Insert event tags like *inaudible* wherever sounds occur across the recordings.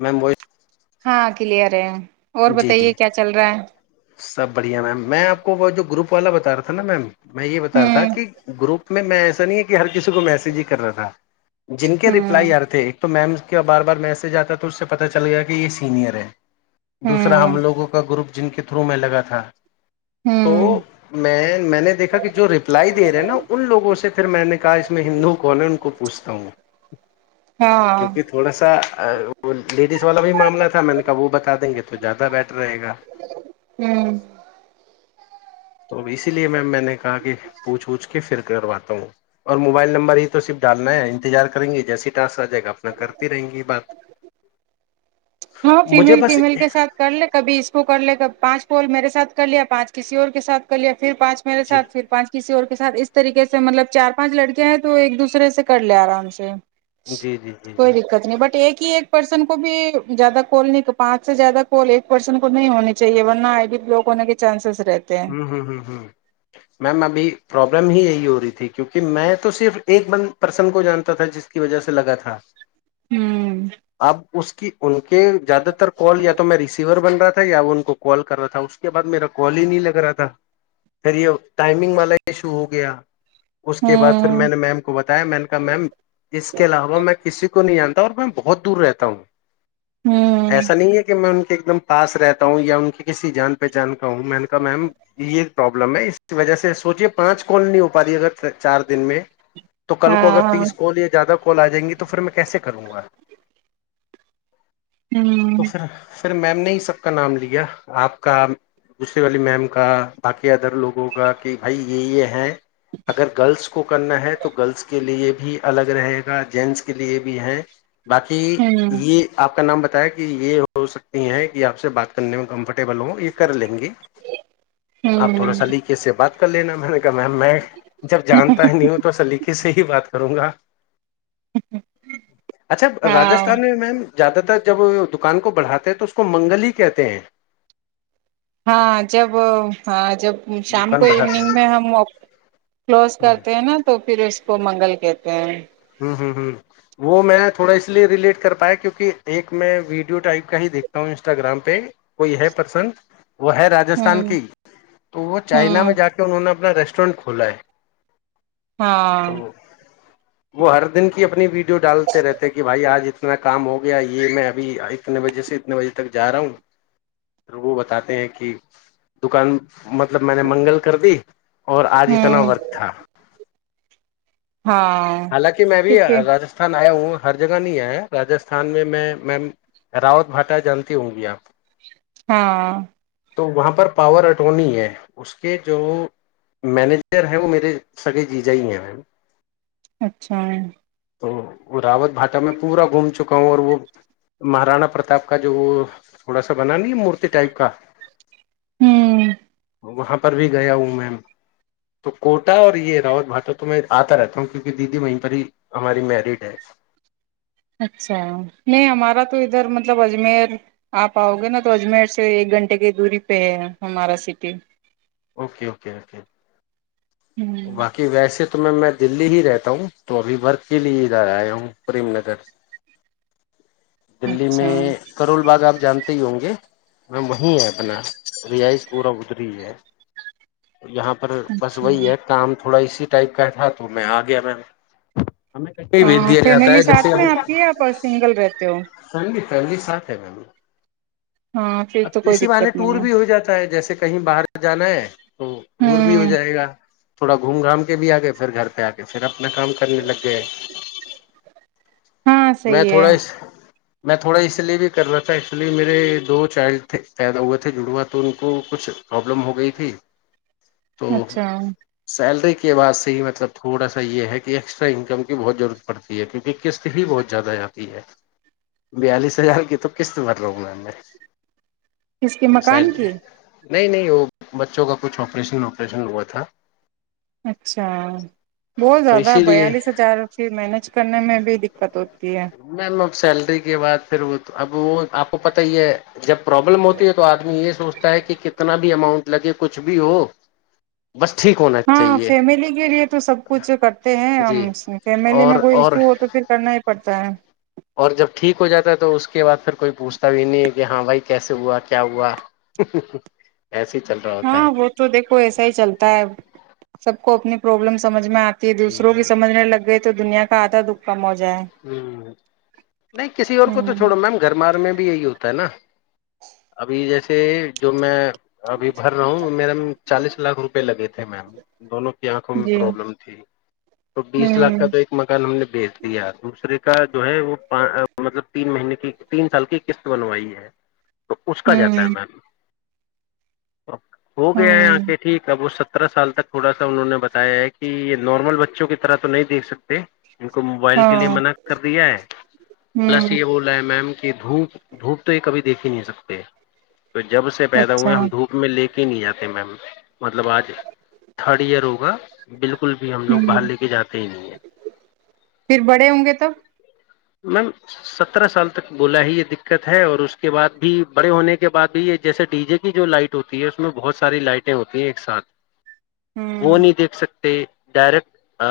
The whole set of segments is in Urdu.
میم وہ ہاں کلیر ہے اور جی جی بتائیے کیا چل رہا ہے سب بڑھیا میم میں آپ کو وہ جو گروپ والا بتا رہا تھا نا میم میں یہ بتا رہ تھا ہ کہ گروپ میں میں ایسا نہیں ہر کسی کو میسج ہی کر رہا تھا جن کے ہ ریپلائی یار تھے ایک تو میم کیا بار بار میسج آتا ہے تو اس سے پتا چل گیا کہ یہ سینئر ہے ہ دوسرا ہم لوگوں کا گروپ جن کے پتھرو میں لگا تھا تو ہ میں میں نے دیکھا کہ جو ریپلائی دے رہے ہیں نا ان لوگوں سے پھر میں نے کہا اس میں ہندو کون ہے ان کو اسم ہاں کیونکہ تھوڑا سا لیڈیز والا بھی معاملہ تھا میں نے کہا وہ بتا دیں گے تو زیادہ بیٹر رہے گا ہوں تو اسی لیے میم میں نے کہا کہ پوچھ اوچھ کے پھر کرواتا ہوں اور موبائل نمبر ہی تو صرف ڈالنا ہے انتظار کریں گے جیسی ٹاسک آ جائے گا اپنا کرتی رہیں گی بات *inaudible* ہاں مجھے فیمیل بس فیمیل کے سھ کر لے کبھی اس کو کر لے کب پانچ کال میرے سھ کر لیا پانچ کسی اور کے ساتھ کر لیا پھر پانچ میرے جی سات پھر پانچ کسی اور کے سھ اس اس طریقے سے مطلب چار پانچ لڑکے ہیں تو ایک دوسرے سے کر لے آرام سے جی جی جی جی کوئی دقت نہیں بٹ ایک ہی ایک پرسن کو بھی زیادہ کال نہیں پانچ سے زیادہ کال ایک پرسن کو نہیں ہونی چاہیے ورنہ آئی ڈی بلاک ہونے کے چانسز رہتے ہیں ہوں ہوں ہوں ہوں میم ابھی پروابلم ہی یہی ہو رہی تھی کیونکہ میں تو صرف ایک ب پرسن کو جانتا تھا جس کی وجہ سے لگا تھا اب ہوں اس کی ان کے زیادہ تر کال یا تو میں ریسیور بن رہا تھا یا وہ ان کو کال کر رہا تھا اس کے بعد میرا کال ہی نہیں لگا تھا ت ٹائمنگ م ای شو ہو گیا اس کے بعد پھر ہ میں نے میم کو بتایا میں نے کہا میم اس کے علاوہ میں کسی کو نہیں آتا اور میں بہت دور رہتا ہوں ہ ہ ایسا نہیں ہے کہ میں ان کو ایک دم پاس رہتا ہوں یا ان کی کسی جان پہچان کاا ہوں میں نے لم ہے اس کی وجہ سے اس سوچے پانچ کوال نہیں ہو پا رہی ہے اگر چار دن میں تو کل کو اگر ہاں تیس کوال یا زیادہ کوال آ جیں گی تو پھر میں کیسے کروں گا آج تو ہوں پھر پھر میم نے ہی سب کا نام لیا آپ کا والی میم کا باقی ادر لوگوں کا کہ بھائی یہ یہ ہیں اگر گرلس کو کرنا ہے تو گرلس کے لیے بھی ہی الگ رہے گا جینٹس کے لیے بھی ہیں باقی ہوں یہ آپ کا نام بتا ہے کہ یہ ہو سکتی ہے کہ آپ سے بات کرنے میں کمفرٹیبل ہو یہ کر لیں گے آپ تھوڑا ہوں سا ل کےے سے بات کر لینا ولیک میم میں جب جانتا ہے نی تو سلیقے سے ہی بات کروں گا اچھا ہاں راجستھان میں میم زیادہ تر جب دکان کو بڑھاتے ہیں تو اس کو منگل ہی کہتے ہیں ہاں جب ہاں جب شام دکان کو بڑھاتے ایوننگ میں ہیں ہم کلوز کرتے ہیں نا تو پھر اس کو منگل کہتے ہیں ہ ہ وہ میں تھوڑا اس لیے ریلیٹ کر پایا کیونکہ ایک میں ویڈیو ٹائپ کا ہی دیکھتا ہوں انسٹاگرام پہ کوئی ہے پرسن وہ ہے راجستھان ہوں کی تو وہ چائنا ہوں میں جا کے انہوں نے اپنا ریسٹورینٹ کھولا ہے ہاں تو وہ ہر دن کی اپنی ویڈیو ڈالتے رہتے کہ بھائی آج اتنا کام ہو گیا یہ میں ابھی اتنے بجے سے اتنے بجے تک جا رہا ہوں وہ بتاتے ہیں کہ دکان مطلب میں نے منگل کر دی اور آج اتنا ہوں ورق تھا ہاں حالانکہ میں بھی کیونکہ راستھان آیا ہوں ہر جگہ نہیں آیا راستھان میں میں میم راوت بھاٹا جانتی ہوں گی آپ ہاں تو وہاں پر پاور اٹورنی ہے اس کے جو مینیجر ہیں وہ میرے سگے جی جا ہی ہیں میم اچھا تو راوت بھاٹا میں پورا گھوم چکا ہوں اور وہ مہارانا پرتاپ کا جو وہ تھوڑا سا بنا نہیں ہے مورتی ٹائپ کا ہوں وہاں پر بھی گیا ہوں میں تو کوٹا اور یہ رات بھاٹا تو میں آتا رہتا ہوں کیونکہ دیدی وہیں پر ہی ہماری میرڈ ہے اچھا نہیں ہمارا تو ادھر مطلب اجمیر آپ آؤ گے نا تو اجمیر سے ایک گھنٹے کی دوری پہ ہے ہمارا سٹی اوکے اوکے اوکے ہ باقی ویسے تو میں میں دللی ہی رہتا ہوں تو ابھی ورک کے لیے ادھر آیا ہوں پریم نگر دلی اچھا میں کرول بازار جانتے ہی ہوں گے م وہیں ہے اپنا رائش پورا ادری ہے یہاں پر ہ بس وہی ہے تھوڑا اسی ٹائپ کا تھا تو میں آ گیا م ہاں فیملی ساتھ میں آپ کی آپ سنگل رہتے ہو فیملی فیملی ساتھ ہے میم ہاں پھر تو اب کوئی اسی باہے دقت ٹور نہیں ہے بھی ہو جاتا ہے جیسے کہیں باہر جانا ہے تو ٹور بھی ہو ہوں جائے گا تھوڑا گھوم گھام کے بھی آگے پھر گھر پہ آ کے پھر اپ نا کام کرنے لگ گیا ہے ہاں میں صحیح ہے تھوڑا اس میں تھوڑا اس لیے بھی کر رہا تھا اس لیے میرے دوست چائلڈ پیدا ہوئے تھے جڑوا تو ان کو کچھ پرابلم ہو گئی تھی تو اچھا سیلری کا کے بعد سے ہی مطلب تھوڑا سا یہ ہے کہ ایکسٹرا انکم کی بہت ضرورت پڑتی ہے کیونکہ قسط ہی بہت زیادہ جاتی ہے بیالیس ہزار کی تو قسط بھر لا ہوں میںا میں کس کے تو مکان سیلری کی نہیں نہیں وہ بچوں کا کچھ آپریشن واپریشن ہوا تھا اچھا بہت تو زیادہ اسی لیے بیالیس ہزار مینج کرنے میں بھی *unintelligible* *unintelligible* سیلری کے بعد پھر وہ اب وہ آپ کو پتا ہی ہے جب پروابلم ہوتی ہے تو آدمی یہ سوچتا ہے کہ کتنا بھی اماؤنٹ لگے کچھ بھی ہو بس ٹھیک ہونا ہاں چاہیے فیملی کے لیے تو سب کچھ کرتے ہیں ہم جی فیملی اور میں کوئی اور ایشو ہو تو پھر کرنا ہی پڑتا ہے اور جب ٹھیک ہو جاتا ہے تو اس کے بعد پھر کوئی پوچھتا بھی نہیں ہے کہ ہاں بھائی کیسے ہوا کیا ہوا ایسے ہی چل رہا ہوتا ہاں ہے وہ تو دیکھو ایسا ہی چلتا ہے سب کو اپنی پرابلم سمجھ میں آ دوسروں کی سمجھنے لگ گئے تھ تو دنیا کا آتا دکھ کا موج ہمم نہیں کسی اور کو تو چھوڑو ہ میم گھربار میں بھی یہی ہوتا ہے نا ابھی جیسے جو میں ابھی بھر رہا ہوں میرا چالیس لاکھ روپئے لگے تھے تھے میم دونوں کی آنکھوں میں جی پرابلم تھی تو بیس لاکھ کا ہوں تو ایک مکان ہم نے بیچ دیا کا جو ہے وہ مطلب تین مہینے کی تین سال کی قسط بنوائی ہے تو اس کا جاتا ہے ہوں میم ہو گیا ہے یہاں ہوں کے ٹھیک ہے وہ سب سترہ سال تک تھوڑا سا انہوں نے بتایا ہے کہ نارمل بچوں کی طرح تو نہی سںیکھ سکتے ان لیے ہاں منع کر دیا ہے پلس ہوں یہ بول رہا ہے میم کہ دھوپ دھوپ تو یہ کبھی دیکھ ہی نہیں سکتے تو جب سے پیدا ہوئے اچھا ہم دھوپ میں لے کے نہیں جاتے میم مطلب آج تھرڈ ایئر ہوگا بالکل بالکل بھی ہم لوگ ہوں باہر لے کے جاتے ہی نہیں ہے تو میم سترہ سال تک بولا ہی یہ دقت ہے اور اس کے بعد بھی بڑے ہونے کے بعد بھی یہ جیسے ڈی جے کی جو لائٹ ہوتی ہے اس میں بہت ساری لائٹیں ہوتی ہیں ایک ساتھ وہ ہوں نہیں دیکھ سکتے ڈائریکٹ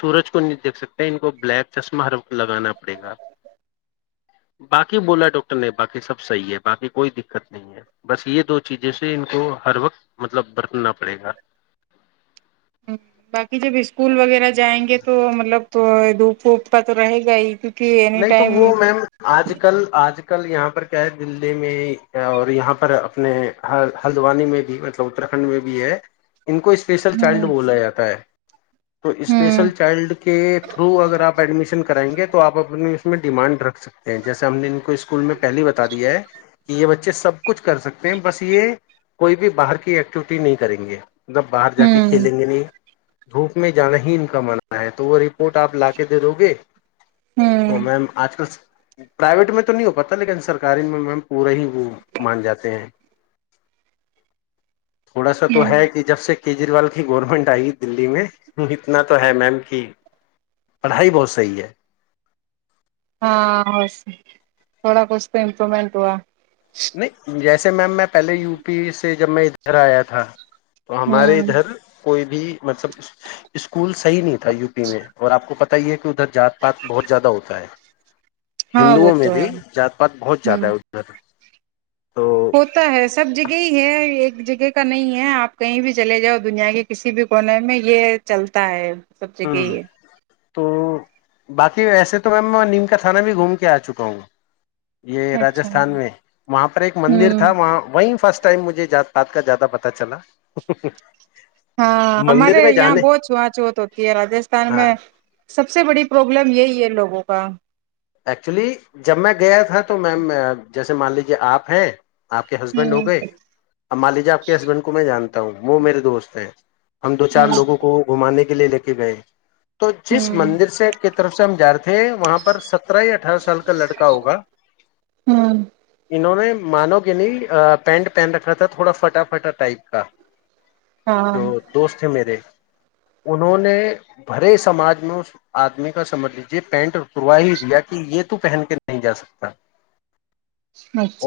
سورج کو دیکھ سکتے ہیں ان کو بلیک چشمہ ہر وقت لگانا پڑے گا باقی بولا ڈاکٹر نے باقی سب صحیح ہے باقی کوئی دقت نہیں ہے بس یہ دو چیزوں سے ان کو ہر وقت مطلب برتنا پڑے گا باقی جب اسکول وغیرہ جائیں گے تو مطلب تو دپوپ پ تو رہے گا ہی کیونکہ اینی نہیں تو ٹائم وہ میم آج کل آج کل یہاں پر کیا ہے دلی میں اور یہاں پر اپنے ہلدوانی میں بھی مطلب اتر کنڈ میں بھی ہے ان کو اسپیشل چائلڈ ہوں بولا جاتا ہے تو ہوں اسپیشل چائلڈ کے تھرو اگر آپ ایڈمیشن کرائیں گے تو آپ اب اس میں ڈیمانڈ رکھ سکتے ہیں جیسے ہم نے ان کو اسکول میں پہل بتا دیا ہے کہ یہ بچے سب کچھ کر سکتے ہیں بس یہ کوئی بھی باہر کی ایکٹیوٹی نہیں کریں گے مطلب باہر جا کے ہوں کھیلیں گے نہیں دھوپ میں جانا ہی ان کا ماننا ہے تو وہ کوورٹ آپ لا کے دے دو گے تو ہوں میم آج کل پرائیویٹ میں تو نہیں ہو پاتا لیکن سرکاری میں میم پورا ہی وہ مان جاتے ہیں تھوڑا سا تو ہوں ہے کہ جب سے کیجریوال کی گورنمنٹ آئی دللی میں اتنا تو ہے میم کہ پڑھائی بہت صحیح ہے ہاں بس تھوڑا کھ تو امپرومنٹ ہوا نہیں جس اس میم میں پہلے یو پی سے جب میں ادھر آیا تھا تو ہمارے ہوں ادھر کوئی بھی مطلب اسکولول صح نہیں تھا یو پی میں اور آ کو پتا ت یہ ہے کہ ادھر جات پات بہت زیادہ ہوتا ہے ہاں وہ ہندوؤں میں تو بھی ہے جات پات بہت زیادہ ہوں ہے ادھر تو ہوتا ہے سب جگہ ہی ہے ایک ایک جگہ کا نہیں ہے آپ کہیں بھی چلے جاؤ دنیا کے کسی بھی کونے میں یہ چلتا ہے سب جگہ ہاں ہی تو باقی ویسے تو میم نیم کا تھانہ بھی گھوم کے آ چکا ہوں گا یہ ہے اچھا راستھان میں وہاں پر ایک مندر ہوں تھا وہاں وہیں فسٹ ٹائم مجھے جات پات کا زیادہ پتا چلا ہاں ہمار مندر میں یااں جانے بہچ وچو تو یہ راستھان ہاں میں سب سے بڑی پروابلم یہی ہے لوگ کا ایکچولی جب میں گیا تھا تو میم جیسے مان لیجیے آپ ہیں آپ کے ہسبینڈ ہو ہوں گئے اب ما لیجا آپ کے ہسبینڈ کو میں جانتا ہوں وہ میرے دوست ہیں ہم دو چار ہوں لوگوں کو گھمانے کے لیے لے کہ گئے تو جس ہوں مندر سے کتنے طرف سے ہم جار ہیں وہاں پر س اٹھارہ سال کا لڑکا ہوگا ہوں انہوں ان نے مانو کہ نہیں پینٹ پہن رکھا تھا تھوڑا فٹا فٹا ٹائپ کا ہاں جو دوست ہیں میرے انہوں نے بھرے سماج میں اس آدمی کا سمجھ لیجیے پینٹ سرو ہی دیا یہ تو پہن کے نہیں جا سکتا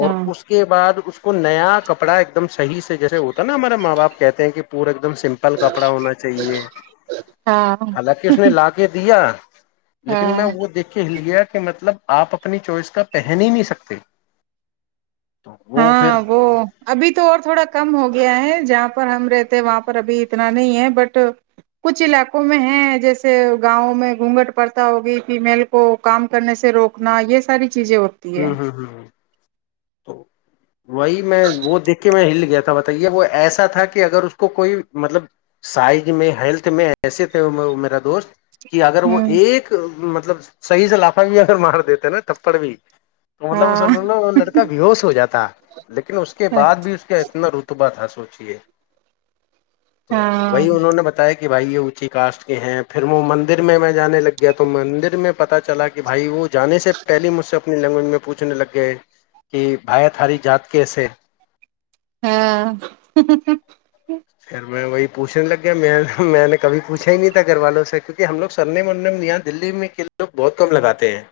اور اس کے بعد اس کو نیا کپڑا ایک دم صحی سے جیسے ہوتا نا ہمارا ماں باپ کہتے ہیں کہ پورک ایک دم سمپل کپڑا ہونا چاہیے ہاں حالکہ اس نے لا کے دیا ج لیکن میں ہاں وہ دیکھ کے ہل گیا کہ مطلب آپ اپنی چوائئس کو کا پہن ہی نہیں سکتے تو وہ ہاں پھر وہ ابھی تو اور تھوڑا کم ہوگیا گیا ہے جہاں پر ہم رہتے ہیں وہاں پر ابھی اتنا نہیں ہے بٹ کچھ علاقوں میں ہے جیسے گاؤں میں گونگھٹ پرتا ہوگی فیمیل کو کام کرنے سے روکنا یہ ساری چیزیں ہوتی ہے ہوں ہوں ہ تو وہی میں وہ دیکھ کے میں ہل گیا تھا بتائیے وہ ایسا تھا کہ اگر اس کو کوئی مطلب سائز میں ہیلتھ میں ایسے تھے میرا دوست کہ اگر وہ ہوں ایک مب مطلب صحیح سے لافہ بھی اگر مار دیتے ہیں نا تھپڑ بھی ہاں مطلب وہ لڑکا ب ہووش ہو جاتا لیکن اس کے بعد بھی اس کا اتنا رتبا تھا سوچ ل تو ہاں وہی انہوں نے بتایا کہ بھائی یہ اونچی کاسٹ کے ہیں پھر وہ مندر میں میں جان لگ گیا تو مندر میں پتا چلا کہ بھائی وہ جانے سے پہلی مجھ سے اپنی لینگویج میں پوچھنے لگ گئے کہ بھائیت ہاری جات کیسے ہاں پھر میں وہی پوچنے لگے میں میں نے کبھی پوچا ہی نہیں تھا گھر والوں سے کیونکہ ہم لوگ سرنےم ارنےم یہاں دلی میں کے لوگ بہت کم لگاتے ہیں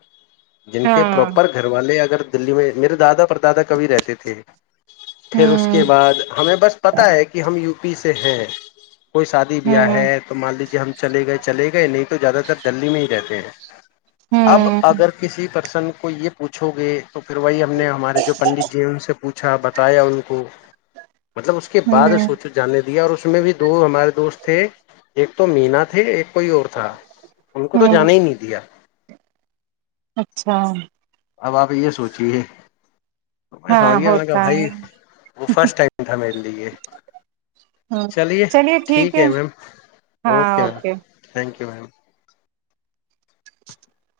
جن کے ہاں پراپر گھر والے اگر دلی میں میرے دادا پر دادا کبھی رہتے تھے پھر اس کے ہوں بعد ہمیں بس پتا ہے کہ ہم یو پی سے ہے کوئی سادی بیاہ ہوں ہے تو مان لیجے ہم چلے گئے چلے گئے نہیں تو زیادہ تر جلدی میں ہی رہتے ہیں اب ہوں اگر کسی پرسن کو کو یہ پوچھو گے تو پھر وہی ہم نے ہمارے جو پنڈت جی ہیں ان سے پوچھا بتایا ان کو مطلب اس کے بعد ہوں سوچو جاننے دیا اور اس میں بھی دو ہمارے دوست تھے ایک تو مینا تھے ایک کوئی اور تھا ان کو تو ہوں جانا ہی نہیں دیا اچھا اب آپ یہ سوچ رہی ہے میں سمجھ ہاں گیا نے کہ ہوتا ہے بھائی وہ فرسٹ ٹائم تھا میرے لیے ہ چلیے ٹھیک ہے ہاں اوکے بم *inaudible* *unintelligible*